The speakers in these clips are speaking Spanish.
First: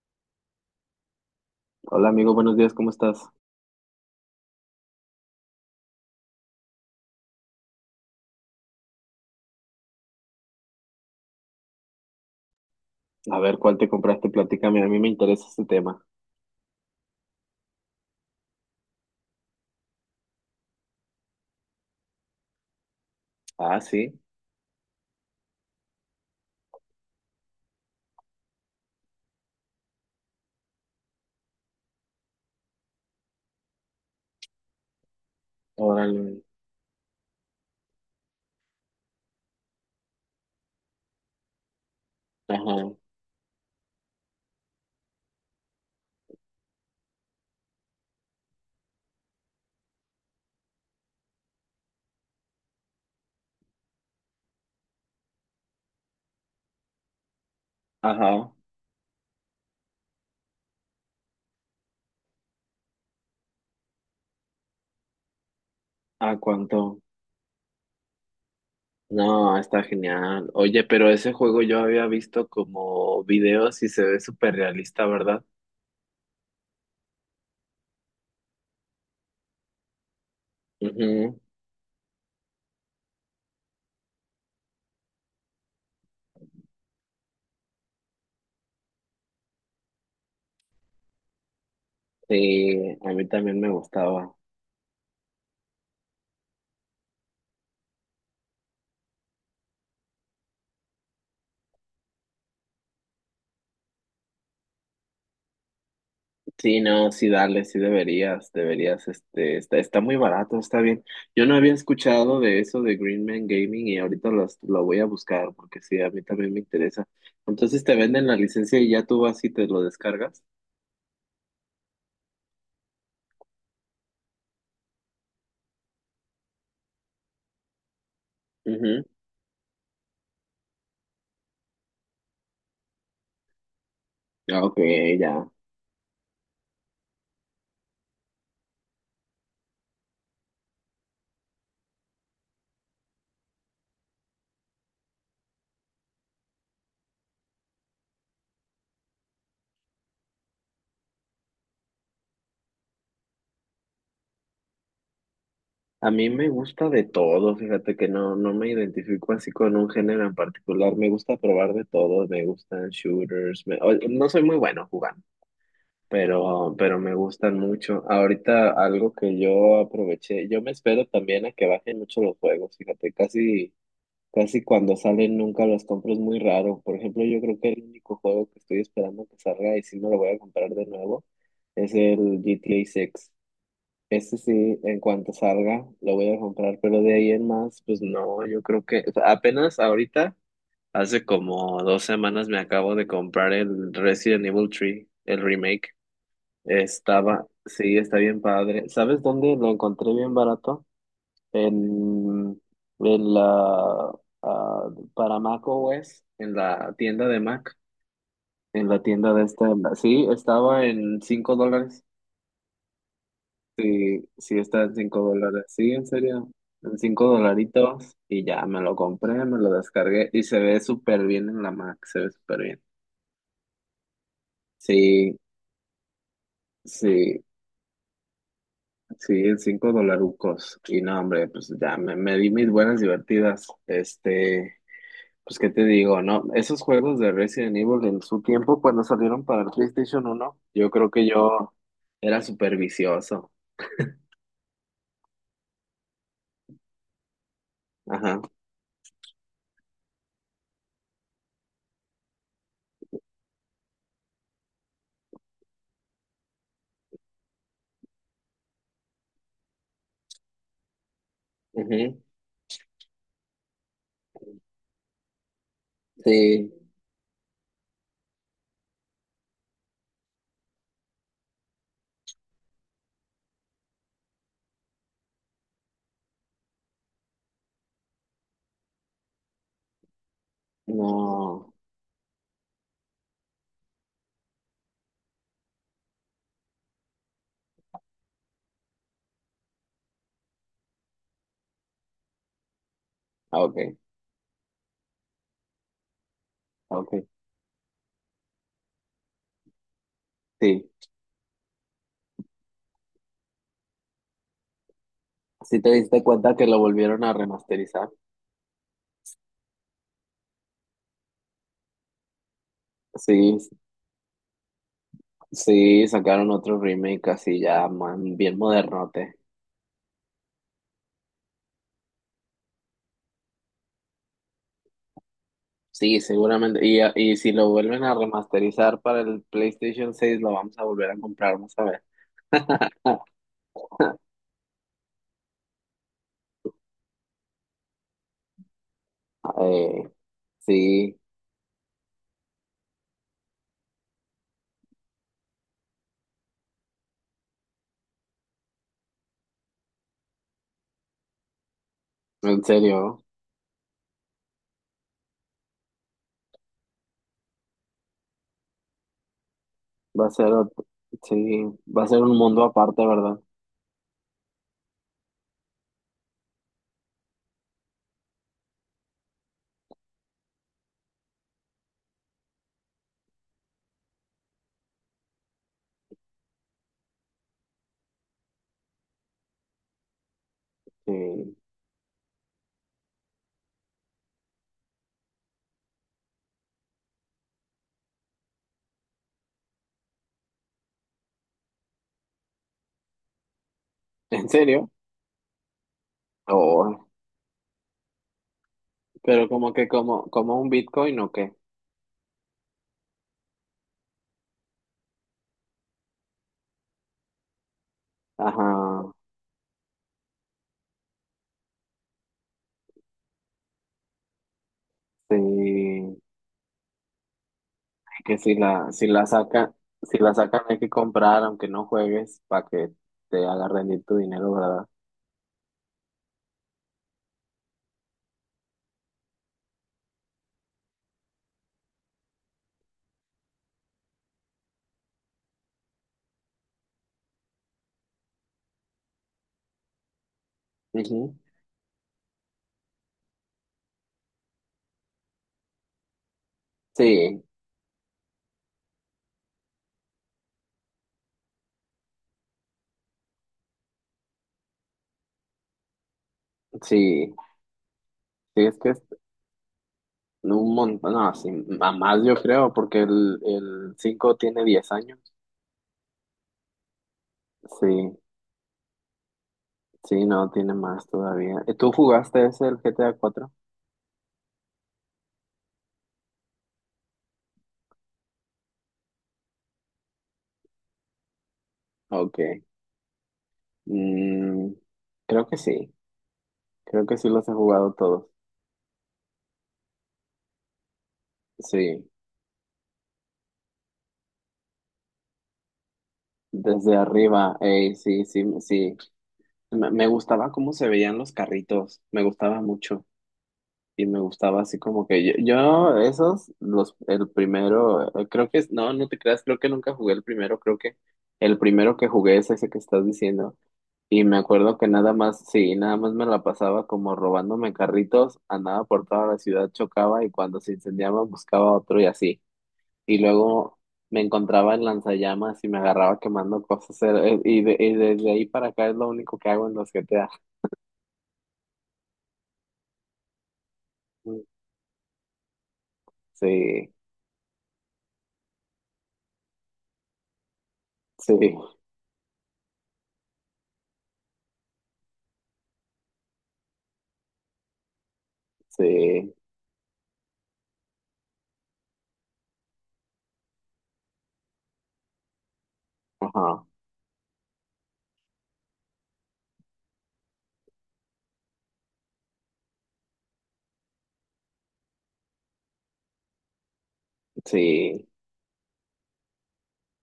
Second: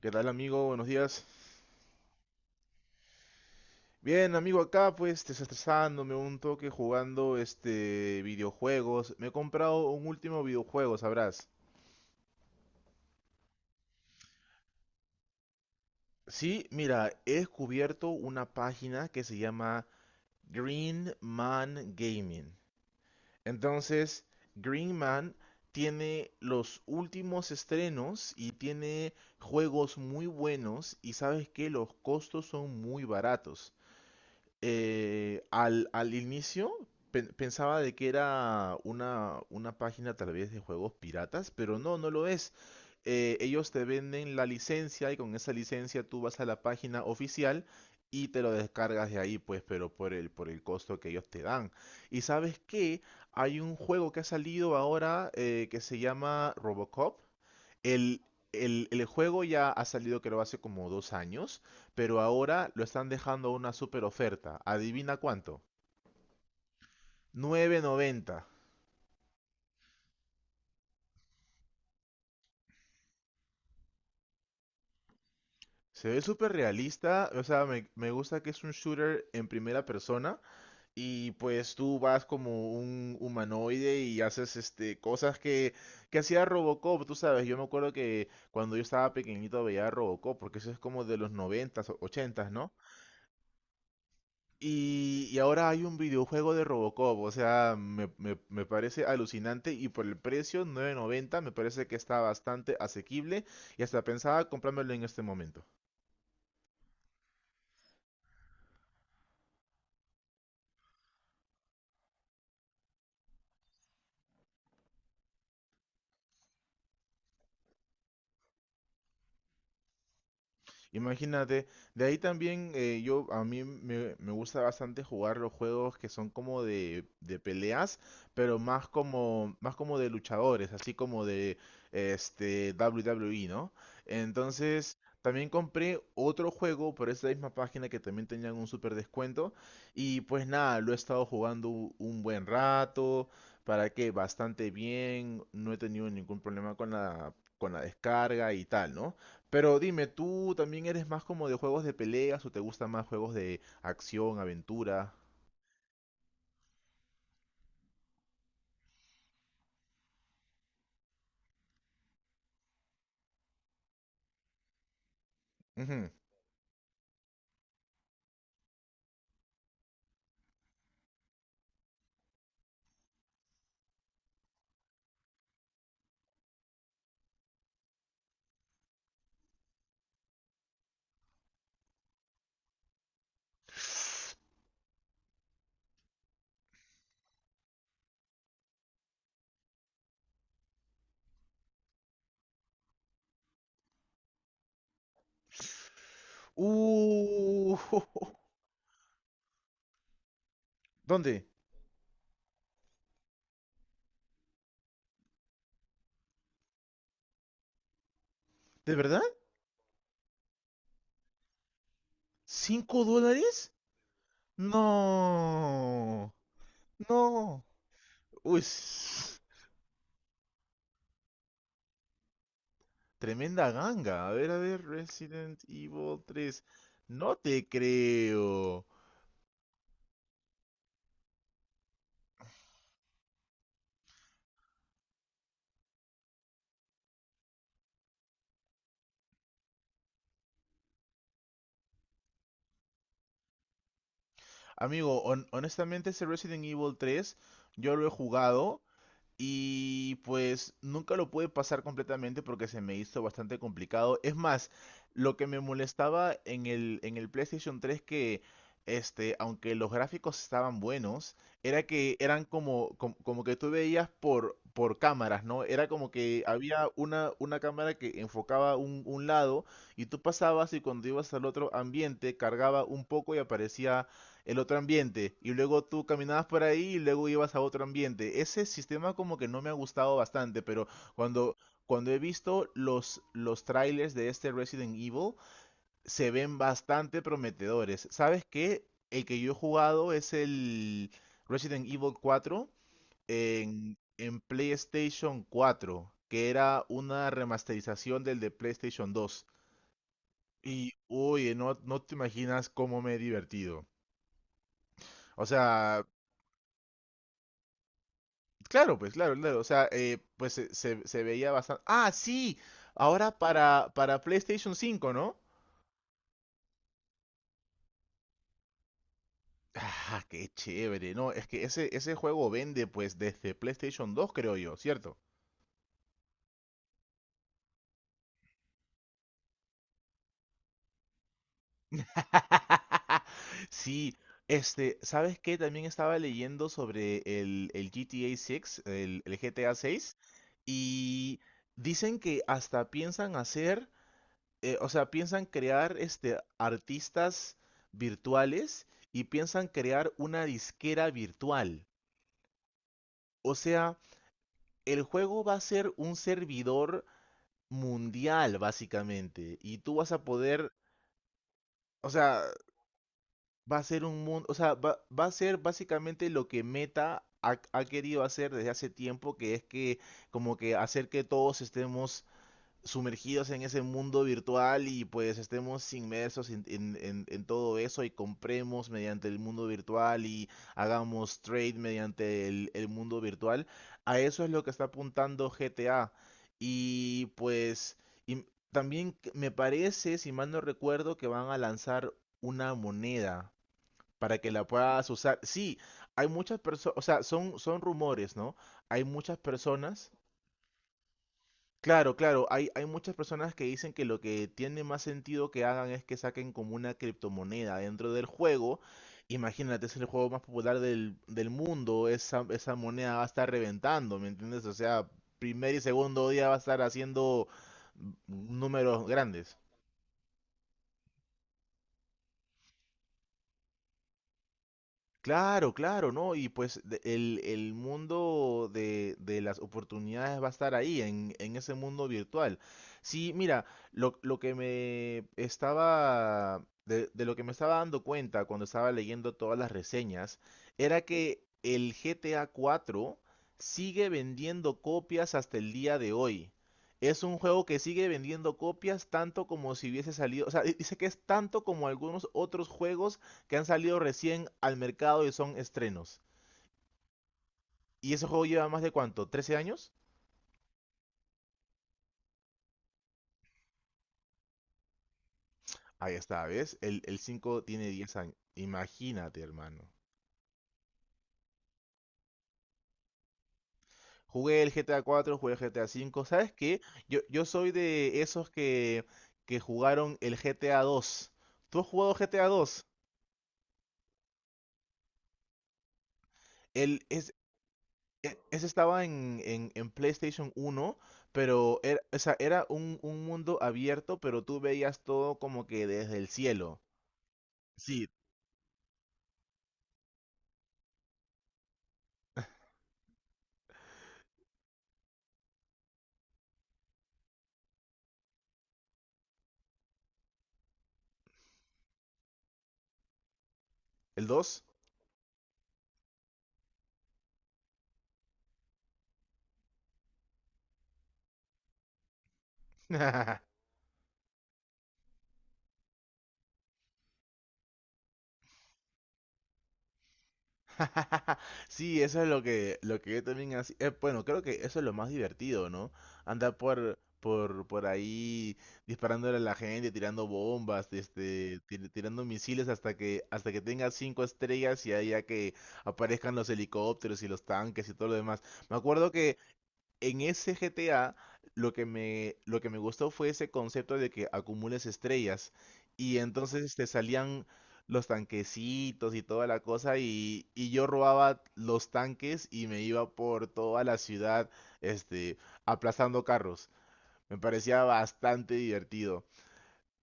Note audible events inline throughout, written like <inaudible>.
¿Qué tal, amigo? Buenos días. Hola amigo, buenos días, ¿cómo estás? Bien, amigo, acá pues desestresándome un toque jugando este videojuegos. Me he comprado un último videojuego, sabrás. A ver, ¿cuál te compraste? Platícame, a mí me interesa este tema. Sí, mira, he descubierto una página que se llama Green Man Gaming. Ah, sí, Entonces, Green Man tiene los últimos estrenos y tiene juegos muy buenos y sabes que los costos son muy baratos. Al órale. inicio pensaba de que era una página tal vez de juegos piratas, pero no, no lo es. Ajá, Ellos te venden la licencia y con esa licencia tú vas a la página oficial y te lo descargas de ahí, pues, pero por el costo que ellos te dan. Y sabes que hay un juego que ha salido ahora que se llama Robocop. el, ajá. el, el juego ya ha salido creo hace como 2 años, pero ahora lo están dejando a una super oferta. ¿Adivina cuánto? ¿A cuánto? 9,90. No, está genial. Oye, pero ese juego yo había visto como videos y se ve súper realista, ¿verdad? Se ve súper realista, o sea, me gusta que es un shooter en primera persona y Ujú. pues tú vas como un humanoide y haces este cosas que hacía Robocop, tú sabes, yo me acuerdo que cuando yo estaba pequeñito veía Robocop, porque eso es como de los noventas, s 80, ¿no? Sí, a mí también me gustaba. Y ahora hay un videojuego de Robocop, o sea, me parece alucinante y por el precio, 9,90, me parece que está bastante asequible y hasta pensaba comprármelo en este momento. Sí, no, sí, dale, sí deberías, deberías, este, está muy barato, está bien. Yo no había escuchado de eso de Green Man Gaming y ahorita lo voy a buscar porque sí, a mí también me interesa. Entonces te venden la licencia y ya tú vas y te lo descargas. Imagínate, de ahí también, yo a mí me gusta bastante jugar los juegos que son como de peleas, pero más Ujú. como más como de luchadores, así como de este WWE, ¿no? Ah, Ok, Entonces, también ya. compré otro juego por esa misma página que también tenían un super descuento y pues nada, lo he estado jugando un buen rato, para que bastante bien, no he tenido ningún problema con la descarga y tal, ¿no? Pero dime, ¿tú también eres más como de juegos de peleas o te gustan más juegos de acción, aventura? A mí me gusta de todo, fíjate que no, no me identifico así con un género en particular, me gusta probar de todo, me gustan shooters, no soy muy bueno jugando. Ujú. Pero me gustan mucho. Ahorita algo que yo aproveché, yo me espero también a que bajen mucho los juegos, fíjate, casi, casi cuando salen nunca los compro, es muy raro. Por ejemplo, yo creo que el único juego que estoy esperando que salga y sí me lo voy a comprar de nuevo es el GTA 6. Ese sí, en cuanto salga, lo voy a comprar, pero de ahí en más, pues no, yo creo que o sea, apenas ahorita, hace como 2 semanas me acabo de comprar el Resident Evil 3, el remake. Estaba, Uh, sí, está <laughs> bien padre. ¿Sabes dónde lo encontré bien barato? ¿Dónde? En, en la, ah, para Mac o OS, en la tienda de Mac, en ¿De la verdad? tienda de esta, sí, estaba en $5. ¿Cinco dólares? Sí, sí, está en $5. Sí, en No, serio, en cinco no. dolaritos. Y Uy, <laughs> ya me lo compré, me lo descargué y se ve súper bien en la Mac, se ve súper bien. tremenda ganga. A ver, Sí, Resident Evil 3. No sí. te creo. Sí, cinco dolarucos. Y no, hombre, pues ya me di mis buenas divertidas. Este, pues qué te digo, ¿no? Esos juegos de Resident Evil en su tiempo, cuando salieron para el PlayStation 1, yo creo que yo era súper vicioso. Amigo, honestamente ese Resident Evil 3 yo lo he Ajá. jugado. Y pues nunca lo pude pasar completamente porque se me hizo bastante complicado. Es más, lo que me molestaba en el PlayStation 3 que, este, aunque los gráficos estaban buenos, era que Ujú. eran como que tú veías por cámaras, ¿no? Era como que Sí, había una cámara que enfocaba un lado y tú pasabas y cuando ibas al otro ambiente cargaba un poco y aparecía el otro ambiente y luego tú caminabas por ahí y luego ibas a otro ambiente. Ese sistema como que no me ha gustado bastante, pero cuando no. cuando he visto los trailers de este Resident Evil se ven bastante prometedores. ¿Sabes qué? El que yo he jugado es el Resident Evil cuatro Ah, ok, en PlayStation cuatro, que era ah, ok. una remasterización del de PlayStation dos. Sí. Uy, no, no te imaginas cómo me he divertido. O ¿Sí te sea, diste cuenta que lo volvieron a remasterizar? claro, pues claro, claro. O sea, pues se veía bastante. Ah, sí, Sí, ahora para, PlayStation 5, ¿no? sí, sacaron otro remake así ya, man, bien modernote. Ah, qué chévere, no, es que ese juego vende pues desde PlayStation 2, creo yo, ¿cierto? Sí, seguramente. Y si lo vuelven a remasterizar para el PlayStation 6 lo vamos a volver a comprar, vamos a ver. <laughs> Sí, este, ¿sabes qué? También estaba leyendo sobre el GTA 6, el GTA Eh, 6, sí, y dicen que hasta piensan hacer, o sea, piensan crear este artistas virtuales y piensan crear una disquera virtual. en serio, O sea, el juego va a ser un servidor mundial, básicamente. Y tú vas a va a ser, poder, ot- sí, va a o ser un sea, mundo aparte, ¿verdad? va a ser un mundo, o sea, va a ser básicamente lo que Meta ha querido hacer desde hace tiempo, que es que como que hacer que todos estemos sumergidos en ese mundo virtual y pues estemos inmersos en todo eso y compremos mediante el mundo virtual y hagamos Sí, trade mediante el mundo virtual. A eso es lo que está apuntando GTA. Y pues y también me parece, si mal no recuerdo, que van a lanzar una moneda para en que la serio. puedas usar. Sí, hay muchas personas, o Oh, sea, son rumores, ¿no? Hay muchas pero como que personas. Como un Bitcoin o qué. Claro, claro, hay muchas personas que dicen que lo que tiene más sentido que hagan es que saquen como una criptomoneda dentro del juego. Ajá, Imagínate, es el juego más popular del mundo, esa moneda va a estar reventando, ¿me entiendes? O sea, primer y sí, segundo día va a estar haciendo que números grandes. Si la sacan hay que comprar, aunque no juegues, para que te haga rendir tu dinero, ¿verdad? Claro, claro, ¿no? Y pues el mundo de las oportunidades va a estar ahí, en ese mundo virtual. Sí, mira, lo que me estaba, de lo que me estaba dando cuenta cuando estaba leyendo todas las reseñas, era Ujú. que el GTA 4 sigue vendiendo copias hasta el día de hoy. Es un Sí, juego que sigue vendiendo copias tanto como si hubiese salido, o sea, dice que es tanto como algunos otros juegos que han salido recién al mercado y son estrenos. sí. ¿Y ese juego Sí, lleva es más de que cuánto? ¿13 años? no, un montón, no, sí, a más yo creo, porque el 5 tiene 10 años. Ahí está, ¿ves? El 5 tiene 10 Sí, años. Imagínate, hermano. sí, no, tiene más todavía. ¿Tú jugaste ese, el GTA 4? Jugué el GTA cuatro, jugué el GTA cinco. ¿Sabes qué? Yo soy de esos que jugaron el GTA dos. ¿Tú has jugado Ok. GTA dos? Mm, creo que sí, El, creo que sí es, los he jugado todos. Ese estaba en PlayStation uno, pero era, Sí, o sea, era un mundo abierto, pero tú veías todo como que desde el cielo. desde arriba, ey, Sí, sí, sí, sí. Me gustaba cómo se veían los carritos, me gustaba mucho. Y me gustaba así como que yo esos, los, el primero, creo que es, no, no te creas, creo que nunca jugué el primero, creo que el primero que jugué es ese que estás diciendo. Y el me dos. acuerdo que nada más, sí, nada más me la pasaba como robándome carritos, andaba por toda la ciudad, chocaba y cuando se incendiaba buscaba otro y así. Y <laughs> luego me encontraba en lanzallamas y me agarraba quemando cosas. Y desde ahí para acá es lo único que hago en los GTA. <laughs> Sí, eso es lo que yo también hacía. Bueno, creo que eso es lo más divertido, ¿no? Andar Sí, por ahí disparándole a la gente, tirando bombas, sí, este, tirando misiles hasta que tenga cinco estrellas y ahí ya que aparezcan los helicópteros y los tanques y todo lo demás. Me acuerdo sí. que en ese GTA lo que me gustó fue ese concepto de que acumules estrellas y Ajá. entonces te salían los tanquecitos y toda la cosa y yo robaba los tanques y me iba por toda la ciudad, este, aplastando carros. Me parecía Sí, bastante divertido.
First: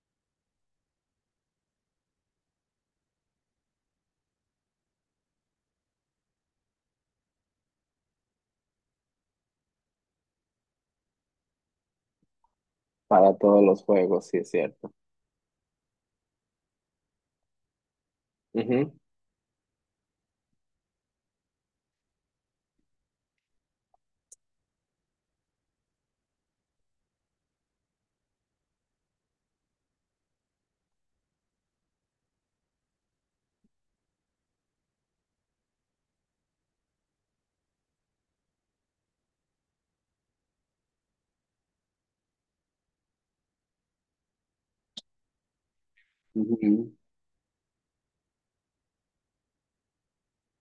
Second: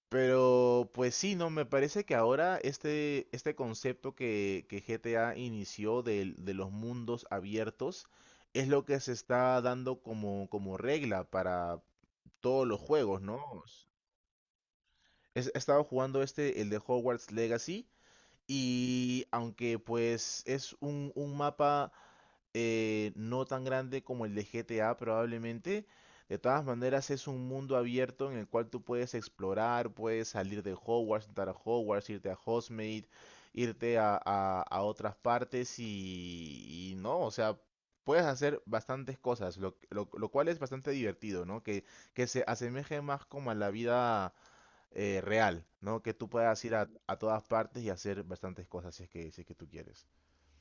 Pero pues sí, no, me parece que ahora este concepto que GTA inició los mundos abiertos es lo que se está dando como regla para todos los juegos, para ¿no? todos los juegos, sí es cierto. He estado jugando este, el de Hogwarts Legacy, y aunque pues es un mapa, no tan grande como el de GTA probablemente, de todas maneras es un mundo abierto en el cual tú puedes explorar, puedes salir de Hogwarts, entrar a Hogwarts, irte a Hogsmeade, irte a otras partes y, no, o sea, puedes hacer bastantes cosas, lo cual es bastante divertido, ¿no? Que se asemeje más como a la vida, real, ¿no? Que tú Ujú, puedas ir a, ujú. a todas partes y hacer bastantes cosas si es que tú quieres.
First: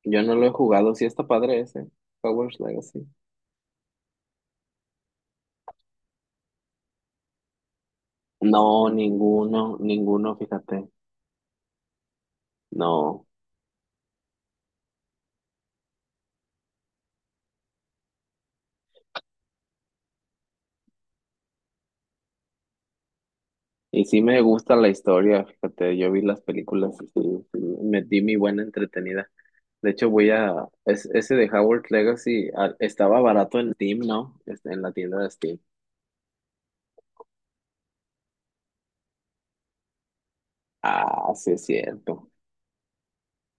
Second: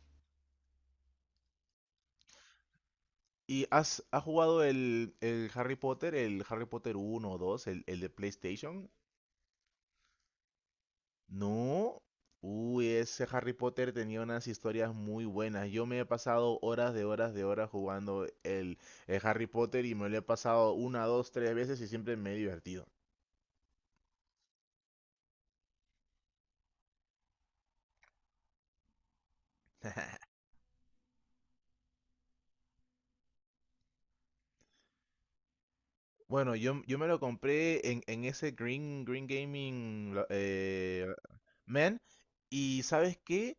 Yo no lo he jugado, sí está padre ese, Hogwarts Legacy. ¿Y has jugado el Harry Potter, el Harry Potter uno o 2, el de PlayStation? No, ninguno, ninguno, fíjate, No. Uy, ese no. Harry Potter tenía unas historias muy buenas. Yo me he pasado horas de horas de horas jugando el Harry Potter y me lo he pasado una, dos, tres veces y siempre me he divertido. Y sí me gusta la historia, fíjate, yo vi las películas y sí, sí, me di mi buena entretenida. De hecho, ese de Hogwarts Legacy, estaba barato en Steam, ¿no? Este, en la tienda de Steam. Bueno, yo me lo compré en, ese Green Gaming, Ah, sí es Men, cierto. y ¿sabes qué?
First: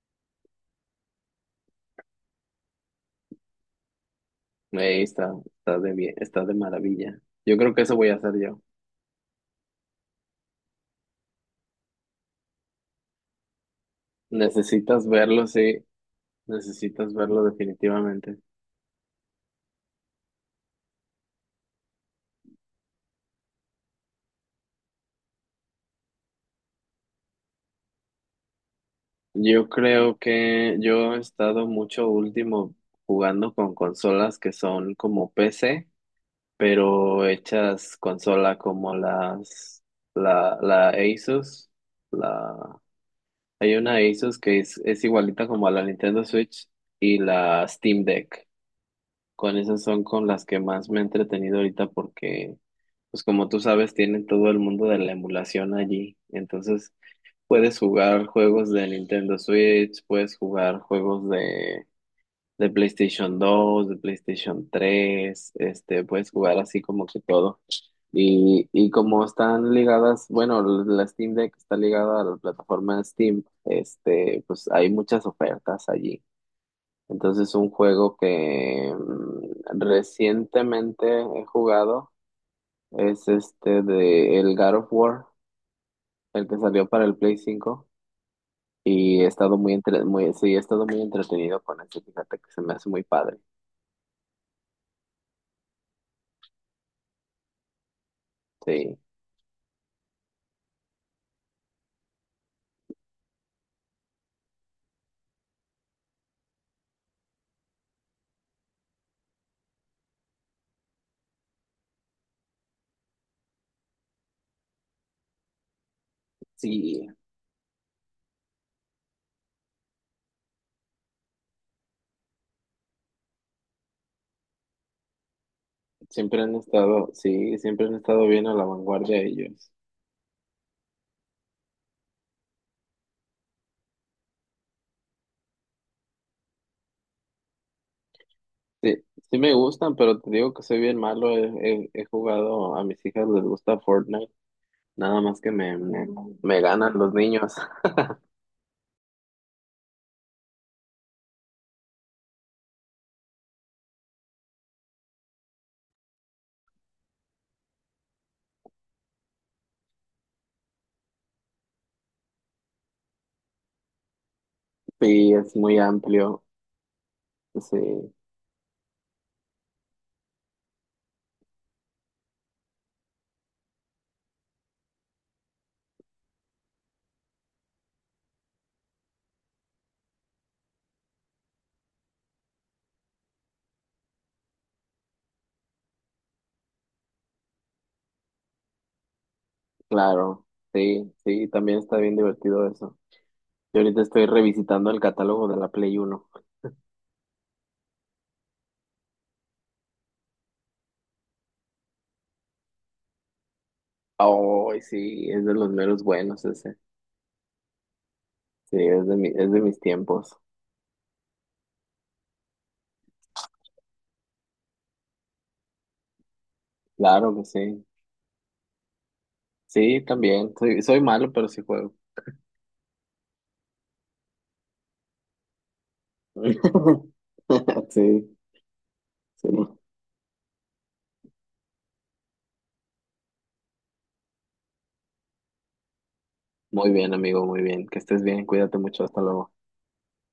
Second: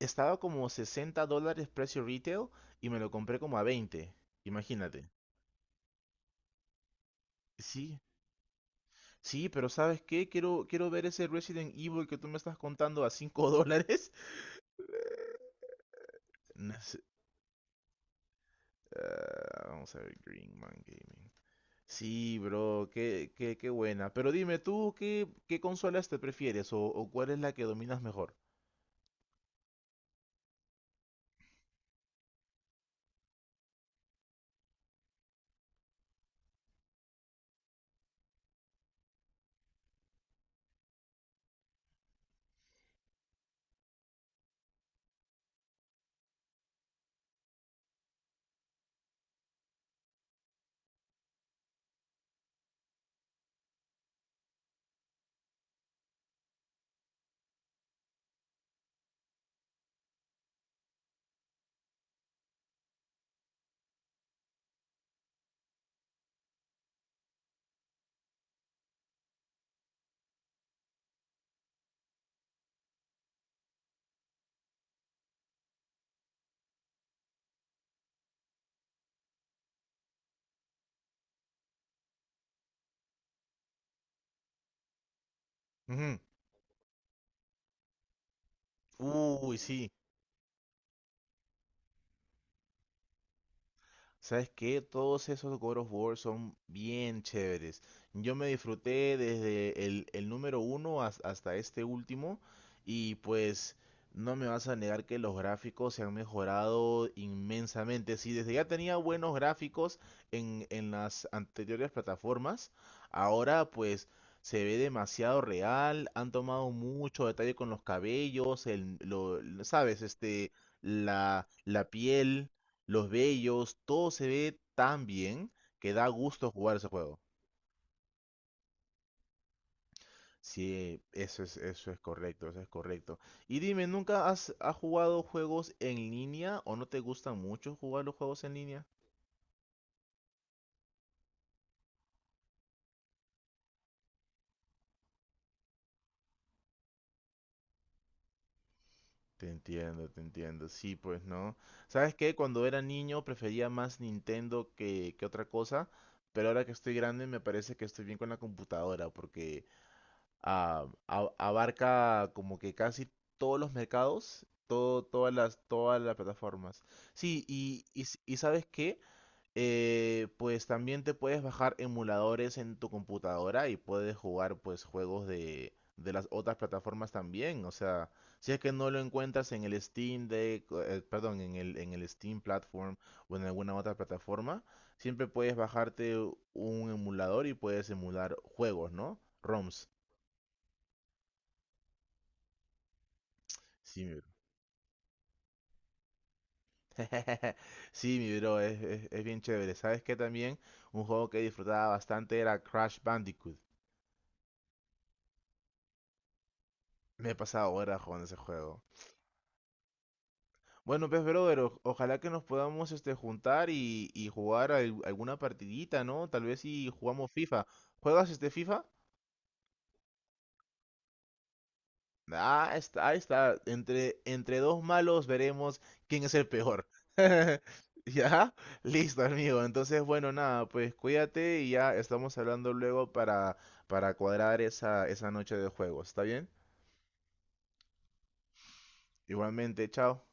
Estaba como $60 precio retail y me lo compré como a 20. Ahí Imagínate. está, está de bien, está de maravilla. Yo creo que eso Sí, voy a hacer yo. sí, pero ¿sabes qué? Quiero ver ese Resident Evil que tú me estás contando a $5. <laughs> Necesitas verlo, sí, No sé, necesitas verlo definitivamente. Vamos a ver, Green Man Gaming. Sí, bro, qué buena. Pero dime, ¿tú qué consolas te prefieres o cuál es la que dominas mejor? Yo creo que yo he estado mucho último jugando con consolas que son como PC, pero hechas consola como la Asus, la, hay una Asus que es igualita como a la Nintendo Switch y la Steam Deck. Con esas son con las que más me he entretenido ahorita porque, pues como tú sabes, tienen todo el mundo de la emulación allí. Entonces, puedes jugar juegos de Nintendo Switch, puedes jugar juegos de PlayStation 2, de PlayStation 3, este, puedes jugar así como que todo. Y como están ligadas, bueno, la Steam Deck está ligada a la plataforma de Steam, este, pues hay muchas ofertas allí. Entonces, un juego que recientemente he jugado es este de el God of War, Ujú. el que salió para el Play 5. Y he estado Uy, muy, sí. Muy, sí, he estado muy entretenido con eso, fíjate que se me hace muy padre. ¿Sabes qué? Todos esos God of War son bien chéveres. Yo me Sí, disfruté desde el número uno hasta este último y pues no me vas a negar que los gráficos se han mejorado inmensamente. Si desde ya tenía buenos gráficos en las anteriores plataformas, ahora pues se ve demasiado real, han tomado sí, mucho detalle con los cabellos, ¿sabes? Este, la piel, los bellos, todo se ve tan bien que da siempre gusto han jugar ese estado, juego. sí, siempre han estado bien a la vanguardia ellos. Sí, eso es correcto, eso es correcto. Y dime, ¿nunca has jugado juegos en línea o no te gusta mucho jugar los juegos en línea? Sí, sí me gustan, pero te digo que soy bien malo. He jugado, a mis hijas les gusta Fortnite, nada más que me ganan los niños. Te entiendo, te entiendo. Sí, pues no. ¿Sabes qué? Cuando era niño prefería más Nintendo que otra cosa, pero ahora que estoy grande me parece que estoy bien con la computadora porque, abarca como que casi todos los mercados, todo, Sí, es muy todas las amplio. plataformas. Sí, Sí, ¿sabes qué? Pues también te puedes bajar emuladores en tu computadora y puedes jugar pues juegos de las otras plataformas también. O sea, si es que no lo encuentras en el Steam Deck, perdón, en el Steam Platform o en alguna otra plataforma, siempre puedes bajarte un emulador y puedes emular juegos, ¿no? ROMs. claro. Sí, sí, también está bien divertido eso. Yo ahorita Sí, estoy revisitando el catálogo de la Play 1. <laughs> Sí, mi bro, es bien chévere. ¿Sabes qué también? Un juego que disfrutaba bastante era Crash Bandicoot. Ay, sí, es de los meros buenos ese. Me he pasado horas jugando ese Sí, juego. es de mis tiempos. Bueno, pues, brother, ojalá que nos podamos este, juntar y jugar alguna partidita, ¿no? Tal vez si jugamos Claro que FIFA. sí. ¿Juegas este FIFA? Sí, también. Soy malo, pero sí juego. Ah, está, ahí está. Entre dos malos veremos quién es el peor. <laughs> <laughs> Sí, ¿Ya? Listo, sí. amigo. Entonces, bueno, nada, pues cuídate y ya estamos hablando luego para, cuadrar esa noche de juegos. ¿Está bien? Muy bien, amigo, muy bien. Que estés bien, cuídate mucho, hasta luego. Igualmente, chao.